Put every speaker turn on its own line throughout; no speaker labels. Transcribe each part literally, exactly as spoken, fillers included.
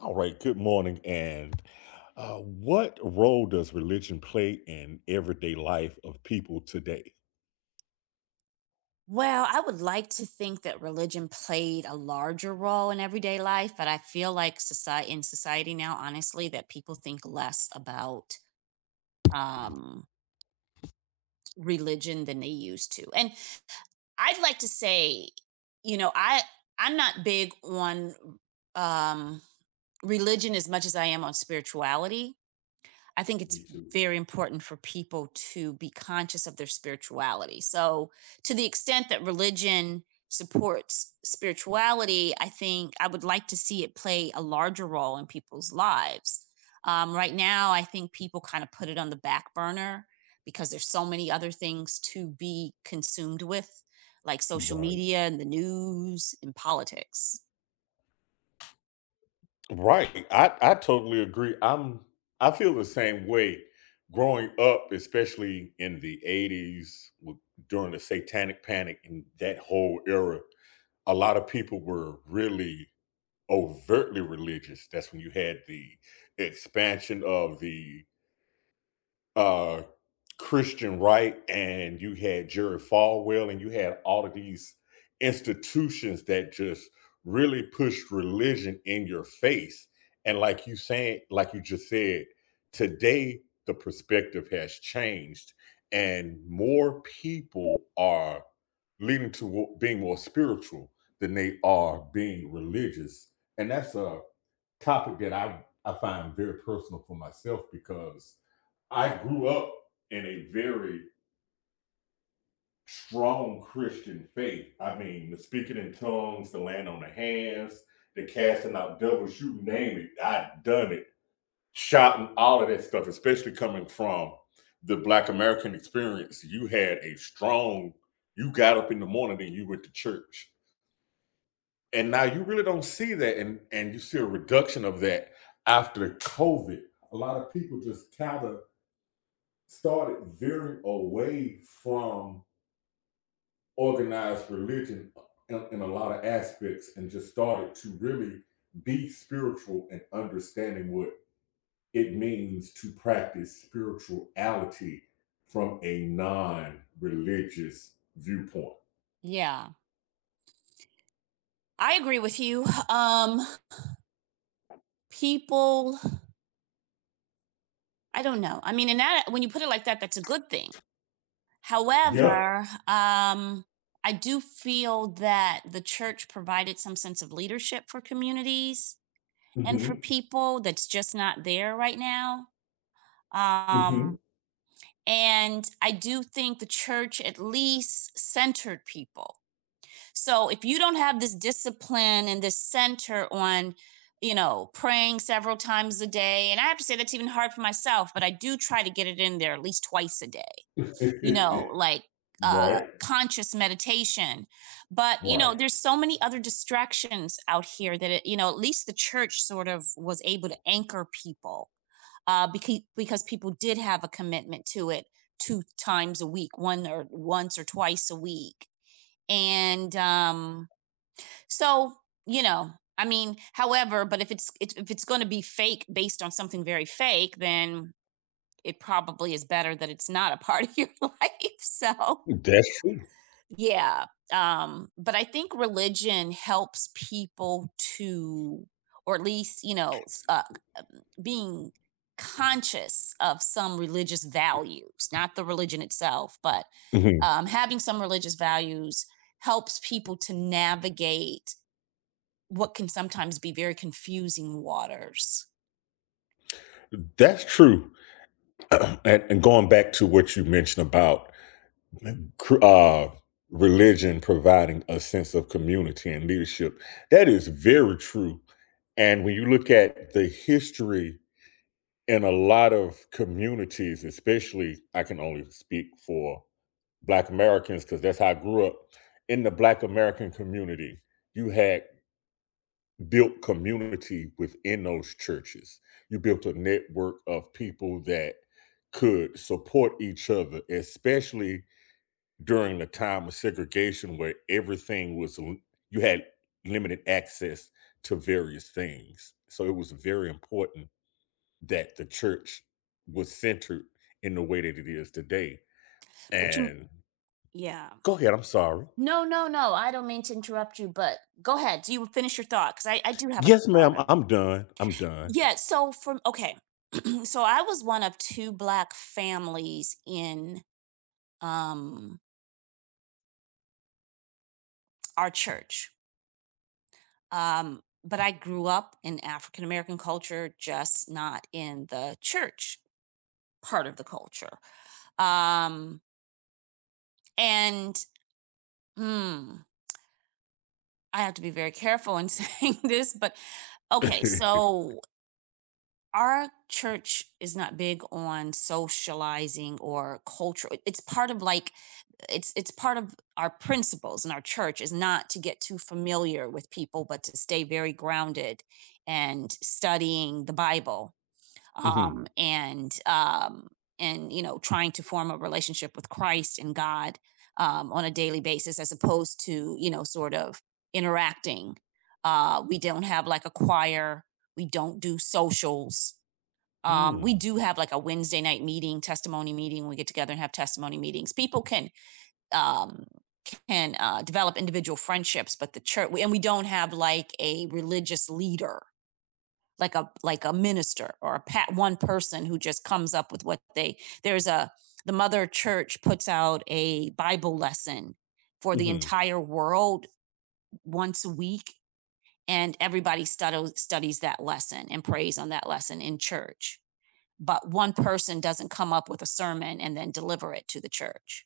All right, good morning. And uh, what role does religion play in everyday life of people today?
Well, I would like to think that religion played a larger role in everyday life, but I feel like society in society now, honestly, that people think less about um, religion than they used to. And I'd like to say, you know, I I'm not big on um, religion as much as I am on spirituality. I think it's
Me too.
very important for people to be conscious of their spirituality. So, to the extent that religion supports spirituality, I think I would like to see it play a larger role in people's lives. Um, right now, I think people kind of put it on the back burner because there's so many other things to be consumed with, like social
Right.
media and the news and politics.
Right. I, I totally agree. I'm I feel the same way growing up, especially in the eighties with, during the satanic panic and that whole era. A lot of people were really overtly religious. That's when you had the expansion of the uh Christian Wright, and you had Jerry Falwell, and you had all of these institutions that just really pushed religion in your face. And like you saying, like you just said, today the perspective has changed and more people are leading to being more spiritual than they are being religious. And that's a topic that I, I find very personal for myself, because I grew up in a very strong Christian faith. I mean, the speaking in tongues, the laying on the hands, the casting out devils, you name it. I done it. Shouting, all of that stuff, especially coming from the Black American experience. You had a strong, you got up in the morning and you went to church. And now you really don't see that. And, and you see a reduction of that after COVID. A lot of people just kind of started veering away from organized religion in, in a lot of aspects, and just started to really be spiritual and understanding what it means to practice spirituality from a non religious viewpoint.
Yeah, I agree with you. Um, people I don't know. I mean, and that when you put it like that, that's a good thing.
Yeah.
However, um, I do feel that the church provided some sense of leadership for communities and for
Mm-hmm.
people that's just not there right now.
Mm-hmm.
Um, and I do think the church at least centered people. So if you don't have this discipline and this center on, you know, praying several times a day, and I have to say that's even hard for myself, but I do try to get it in there at least twice a day, you know, like uh
Right.
conscious meditation. But, you know,
Right.
there's so many other distractions out here that it, you know, at least the church sort of was able to anchor people uh because because people did have a commitment to it two times a week, one or once or twice a week. And um so, you know, I mean, however, but if it's it's- if it's going to be fake based on something very fake, then it probably is better that it's not a part of your life. So,
That's true.
yeah, um, but I think religion helps people to, or at least, you know, s uh, um, being conscious of some religious values, not the religion itself, but,
Mhm.
um, having some religious values helps people to navigate what can sometimes be very confusing waters.
That's true. and, and going back to what you mentioned about uh, religion providing a sense of community and leadership. That is very true. And when you look at the history in a lot of communities, especially, I can only speak for Black Americans because that's how I grew up. In the Black American community, you had built community within those churches. You built a network of people that could support each other, especially during the time of segregation, where everything was you had limited access to various things, so it was very important that the church was centered in the way that it is today
But you
and
Yeah.
go ahead, I'm sorry.
No, no, no, I don't mean to interrupt you, but go ahead, do you finish your thought? Because I I do have a
Yes ma'am,
thought on it.
i'm done i'm done
Yeah, so from okay. So I was one of two black families in, um, our church. Um, but I grew up in African American culture, just not in the church part of the culture. Um, and, mm, I have to be very careful in saying this, but okay,
Hmm.
so our church is not big on socializing or cultural, it's part of like, it's it's part of our principles in our church is not to get too familiar with people but to stay very grounded and studying the bible, um and um and you know, trying to form a relationship with Christ and God um on a daily basis as opposed to, you know, sort of interacting. Uh we don't have like a choir, we don't do socials. Um, we
Mm-hmm.
do have like a Wednesday night meeting, testimony meeting. We get together and have testimony meetings. People can um, can uh, develop individual friendships, but the church, and we don't have like a religious leader, like a like a minister or a pat one person who just comes up with what they. There's a, the mother church puts out a Bible lesson for the entire world once a week, and everybody studies studies that lesson and prays on that lesson in church, but one person doesn't come up with a sermon and then deliver it to the church.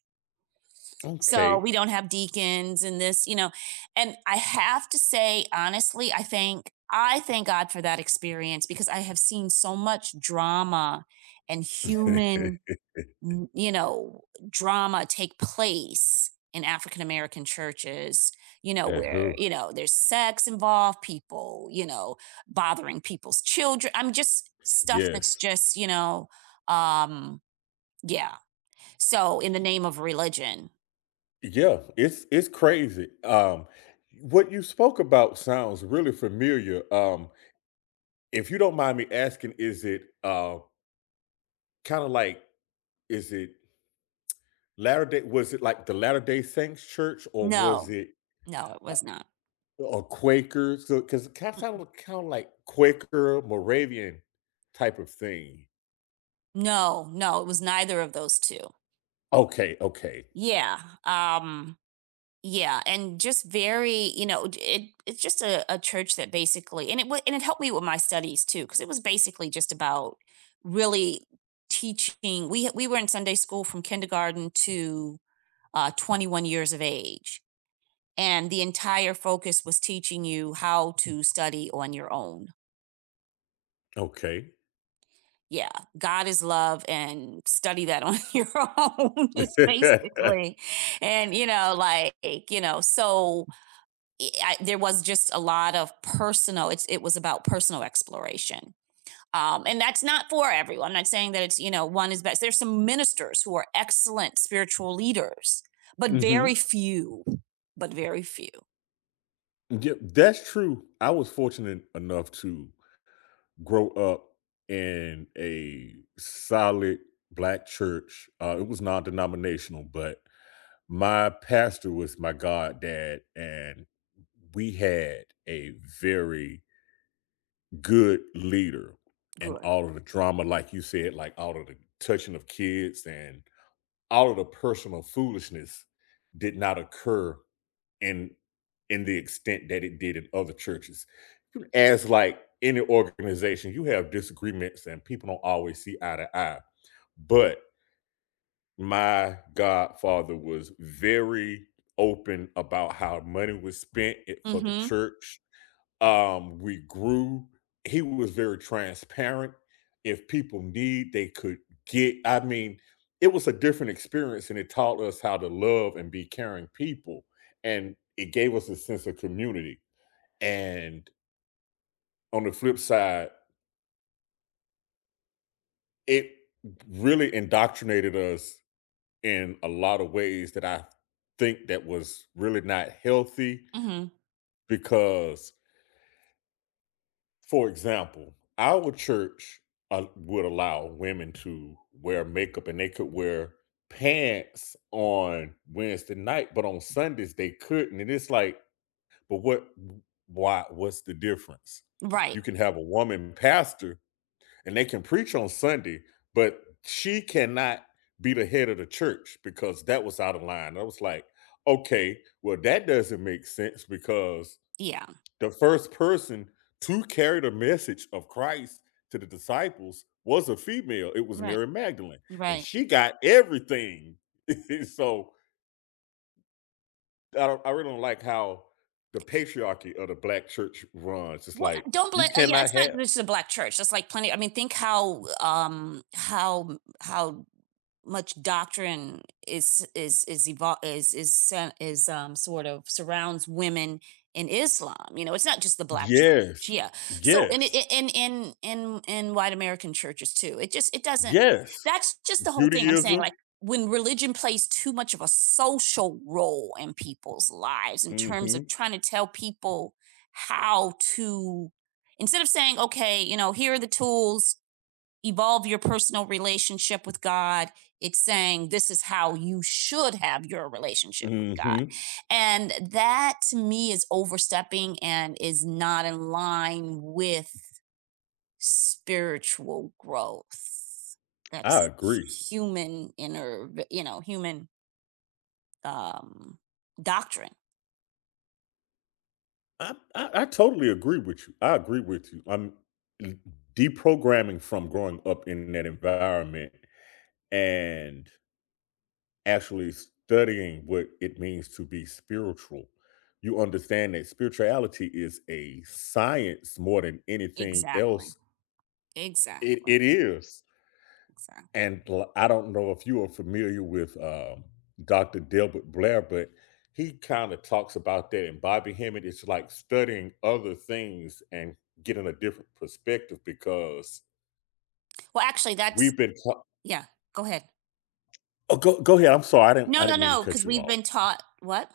So
Okay.
we don't have deacons and this, you know. And I have to say, honestly, I think I thank God for that experience because I have seen so much drama and human, n- you know, drama take place in African American churches, you know, where,
Uh-huh.
you know, there's sex involved, people, you know, bothering people's children. I'm just stuff that's
Yes.
just, you know, um, yeah. So in the name of religion,
Yeah, it's it's crazy. Um, what you spoke about sounds really familiar. Um, if you don't mind me asking, is it uh kind of like is it Latter Day? Was it like the Latter Day Saints Church, or was
no,
it
no, it
a,
was not.
a Quaker? So because it kind of
Mm,
sounded kind of like Quaker Moravian type of thing.
no, no, it was neither of those two.
Okay, okay,
Yeah. Um, Yeah, and just very, you know, d- it it's just a, a church that basically, and it wa- and it helped me with my studies too, because it was basically just about really teaching. We we were in Sunday school from kindergarten to uh, twenty-one years of age, and the entire focus was teaching you how to study on your own.
okay.
Yeah, God is love, and study that on your own is basically, and you know, like, you know, so I, there was just a lot of personal, it's it was about personal exploration. Um, and that's not for everyone, I'm not saying that it's, you know, one is best, there's some ministers who are excellent spiritual leaders, but
Hmm.
very few, but very few.
Yeah, that's true. I was fortunate enough to grow up in a solid black church. Uh, it was non-denominational, but my pastor was my goddad, and we had a very good leader. And
Good.
all of the drama, like you said, like all of the touching of kids and all of the personal foolishness did not occur in in the extent that it did in other churches. As like any organization, you have disagreements and people don't always see eye to eye. But my godfather was very open about how money was spent for the
Mm-hmm.
church um, We grew. He was very transparent. If people need, they could get. I mean, it was a different experience, and it taught us how to love and be caring people. And it gave us a sense of community. And on the flip side, it really indoctrinated us in a lot of ways that I think that was really not healthy,
Mm-hmm.
because for example, our church uh, would allow women to wear makeup and they could wear pants on Wednesday night, but on Sundays they couldn't. And it's like, but what, why, what's the difference?
Right.
You can have a woman pastor and they can preach on Sunday, but she cannot be the head of the church, because that was out of line. I was like, okay, well, that doesn't make sense, because
Yeah.
the first person to carry the message of Christ to the disciples was a female. It was
Right.
Mary Magdalene, and
Right.
she got everything. So I, don't, I really don't like how the patriarchy of the black church runs. It's
Well,
like
don't
you
bla uh, yeah,
cannot
it's not
have.
just a black church, it's like plenty, I mean, think how, um, how how much doctrine is is is evol- is is sen- is um sort of surrounds women in Islam. You know, it's not just the black church.
Yes,
Yeah. So in
yes,
in in in in in white American churches too. It just it doesn't.
yes.
That's just the whole thing. I'm saying,
Judaism.
like, when religion plays too much of a social role in people's lives in terms
Hmm.
of trying to tell people how to, instead of saying, okay, you know, here are the tools, evolve your personal relationship with God. It's saying this is how you should have your relationship with God.
Hmm.
And that to me is overstepping and is not in line with spiritual growth.
I
That's
agree.
human inner, you know, human um doctrine.
I, I I totally agree with you. I agree with you. I'm deprogramming from growing up in that environment, and actually studying what it means to be spiritual. You understand that spirituality is a science more than anything
Exactly.
else. It
Exactly.
it is.
Exactly.
And l I don't know if you are familiar with, um, Doctor Delbert Blair, but he kinda talks about that, and Bobby Hemmett is like studying other things and getting a different perspective because
Well, actually that's
we've been taught.
yeah, go ahead.
Oh, go go ahead, I'm sorry, I didn't
No,
I
no,
didn't mean to
no,
cut
cuz
you
we've
off.
been taught what?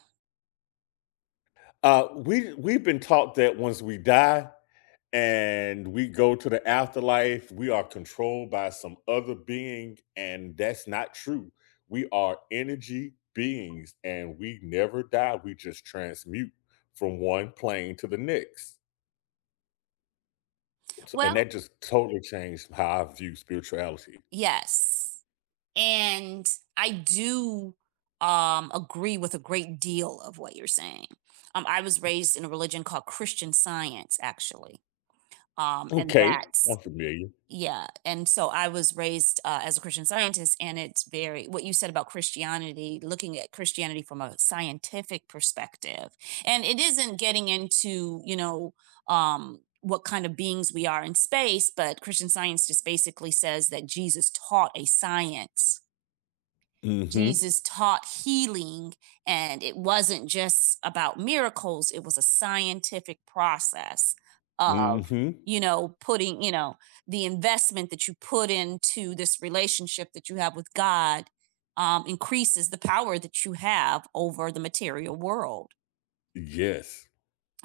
Uh, we we've been taught that once we die, and we go to the afterlife, we are controlled by some other being, and that's not true. We are energy beings and we never die, we just transmute from one plane to the next. So- and
Well,
that just totally changed how I view spirituality.
yes. And I do um agree with a great deal of what you're saying. Um I was raised in a religion called Christian Science, actually. Um and
Okay, I'm
that's,
familiar.
yeah, and so I was raised, uh, as a Christian Scientist, and it's very what you said about Christianity, looking at Christianity from a scientific perspective, and it isn't getting into, you know, um, what kind of beings we are in space, but Christian Science just basically says that Jesus taught a science,
Mm-hmm.
Jesus taught healing, and it wasn't just about miracles, it was a scientific process of,
Mm-hmm.
you know, putting, you know, the investment that you put into this relationship that you have with God um, increases the power that you have over the material world.
Yes.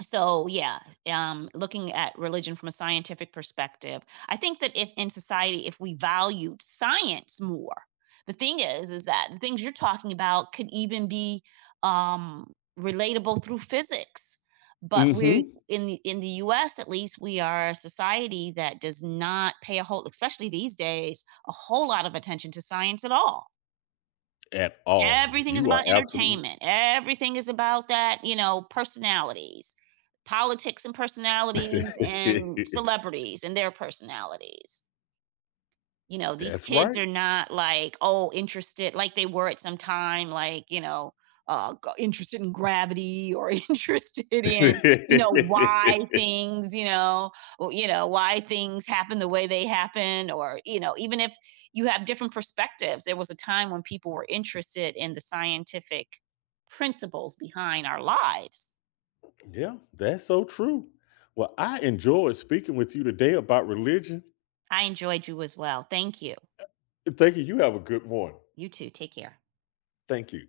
So yeah, um, looking at religion from a scientific perspective, I think that if in society, if we valued science more, the thing is, is that the things you're talking about could even be um, relatable through physics. But we're
Mm-hmm.
in the in the U S, at least we are a society that does not pay a whole, especially these days, a whole lot of attention to science at all.
At all.
Everything is
You are
about
absolutely
entertainment. Everything is about that, you know, personalities, politics and personalities, and celebrities and their personalities. You know, these
that's
kids
right.
are not like, oh, interested like they were at some time, like, you know, uh, g- interested in gravity, or interested in, you know, why things, you know, or, you know, why things happen the way they happen, or, you know, even if you have different perspectives, there was a time when people were interested in the scientific principles behind our lives.
Yeah, that's so true. Well, I enjoyed speaking with you today about religion.
I enjoyed you as well. Thank you.
Thank you. You have a good morning.
You too. Take care.
Thank you.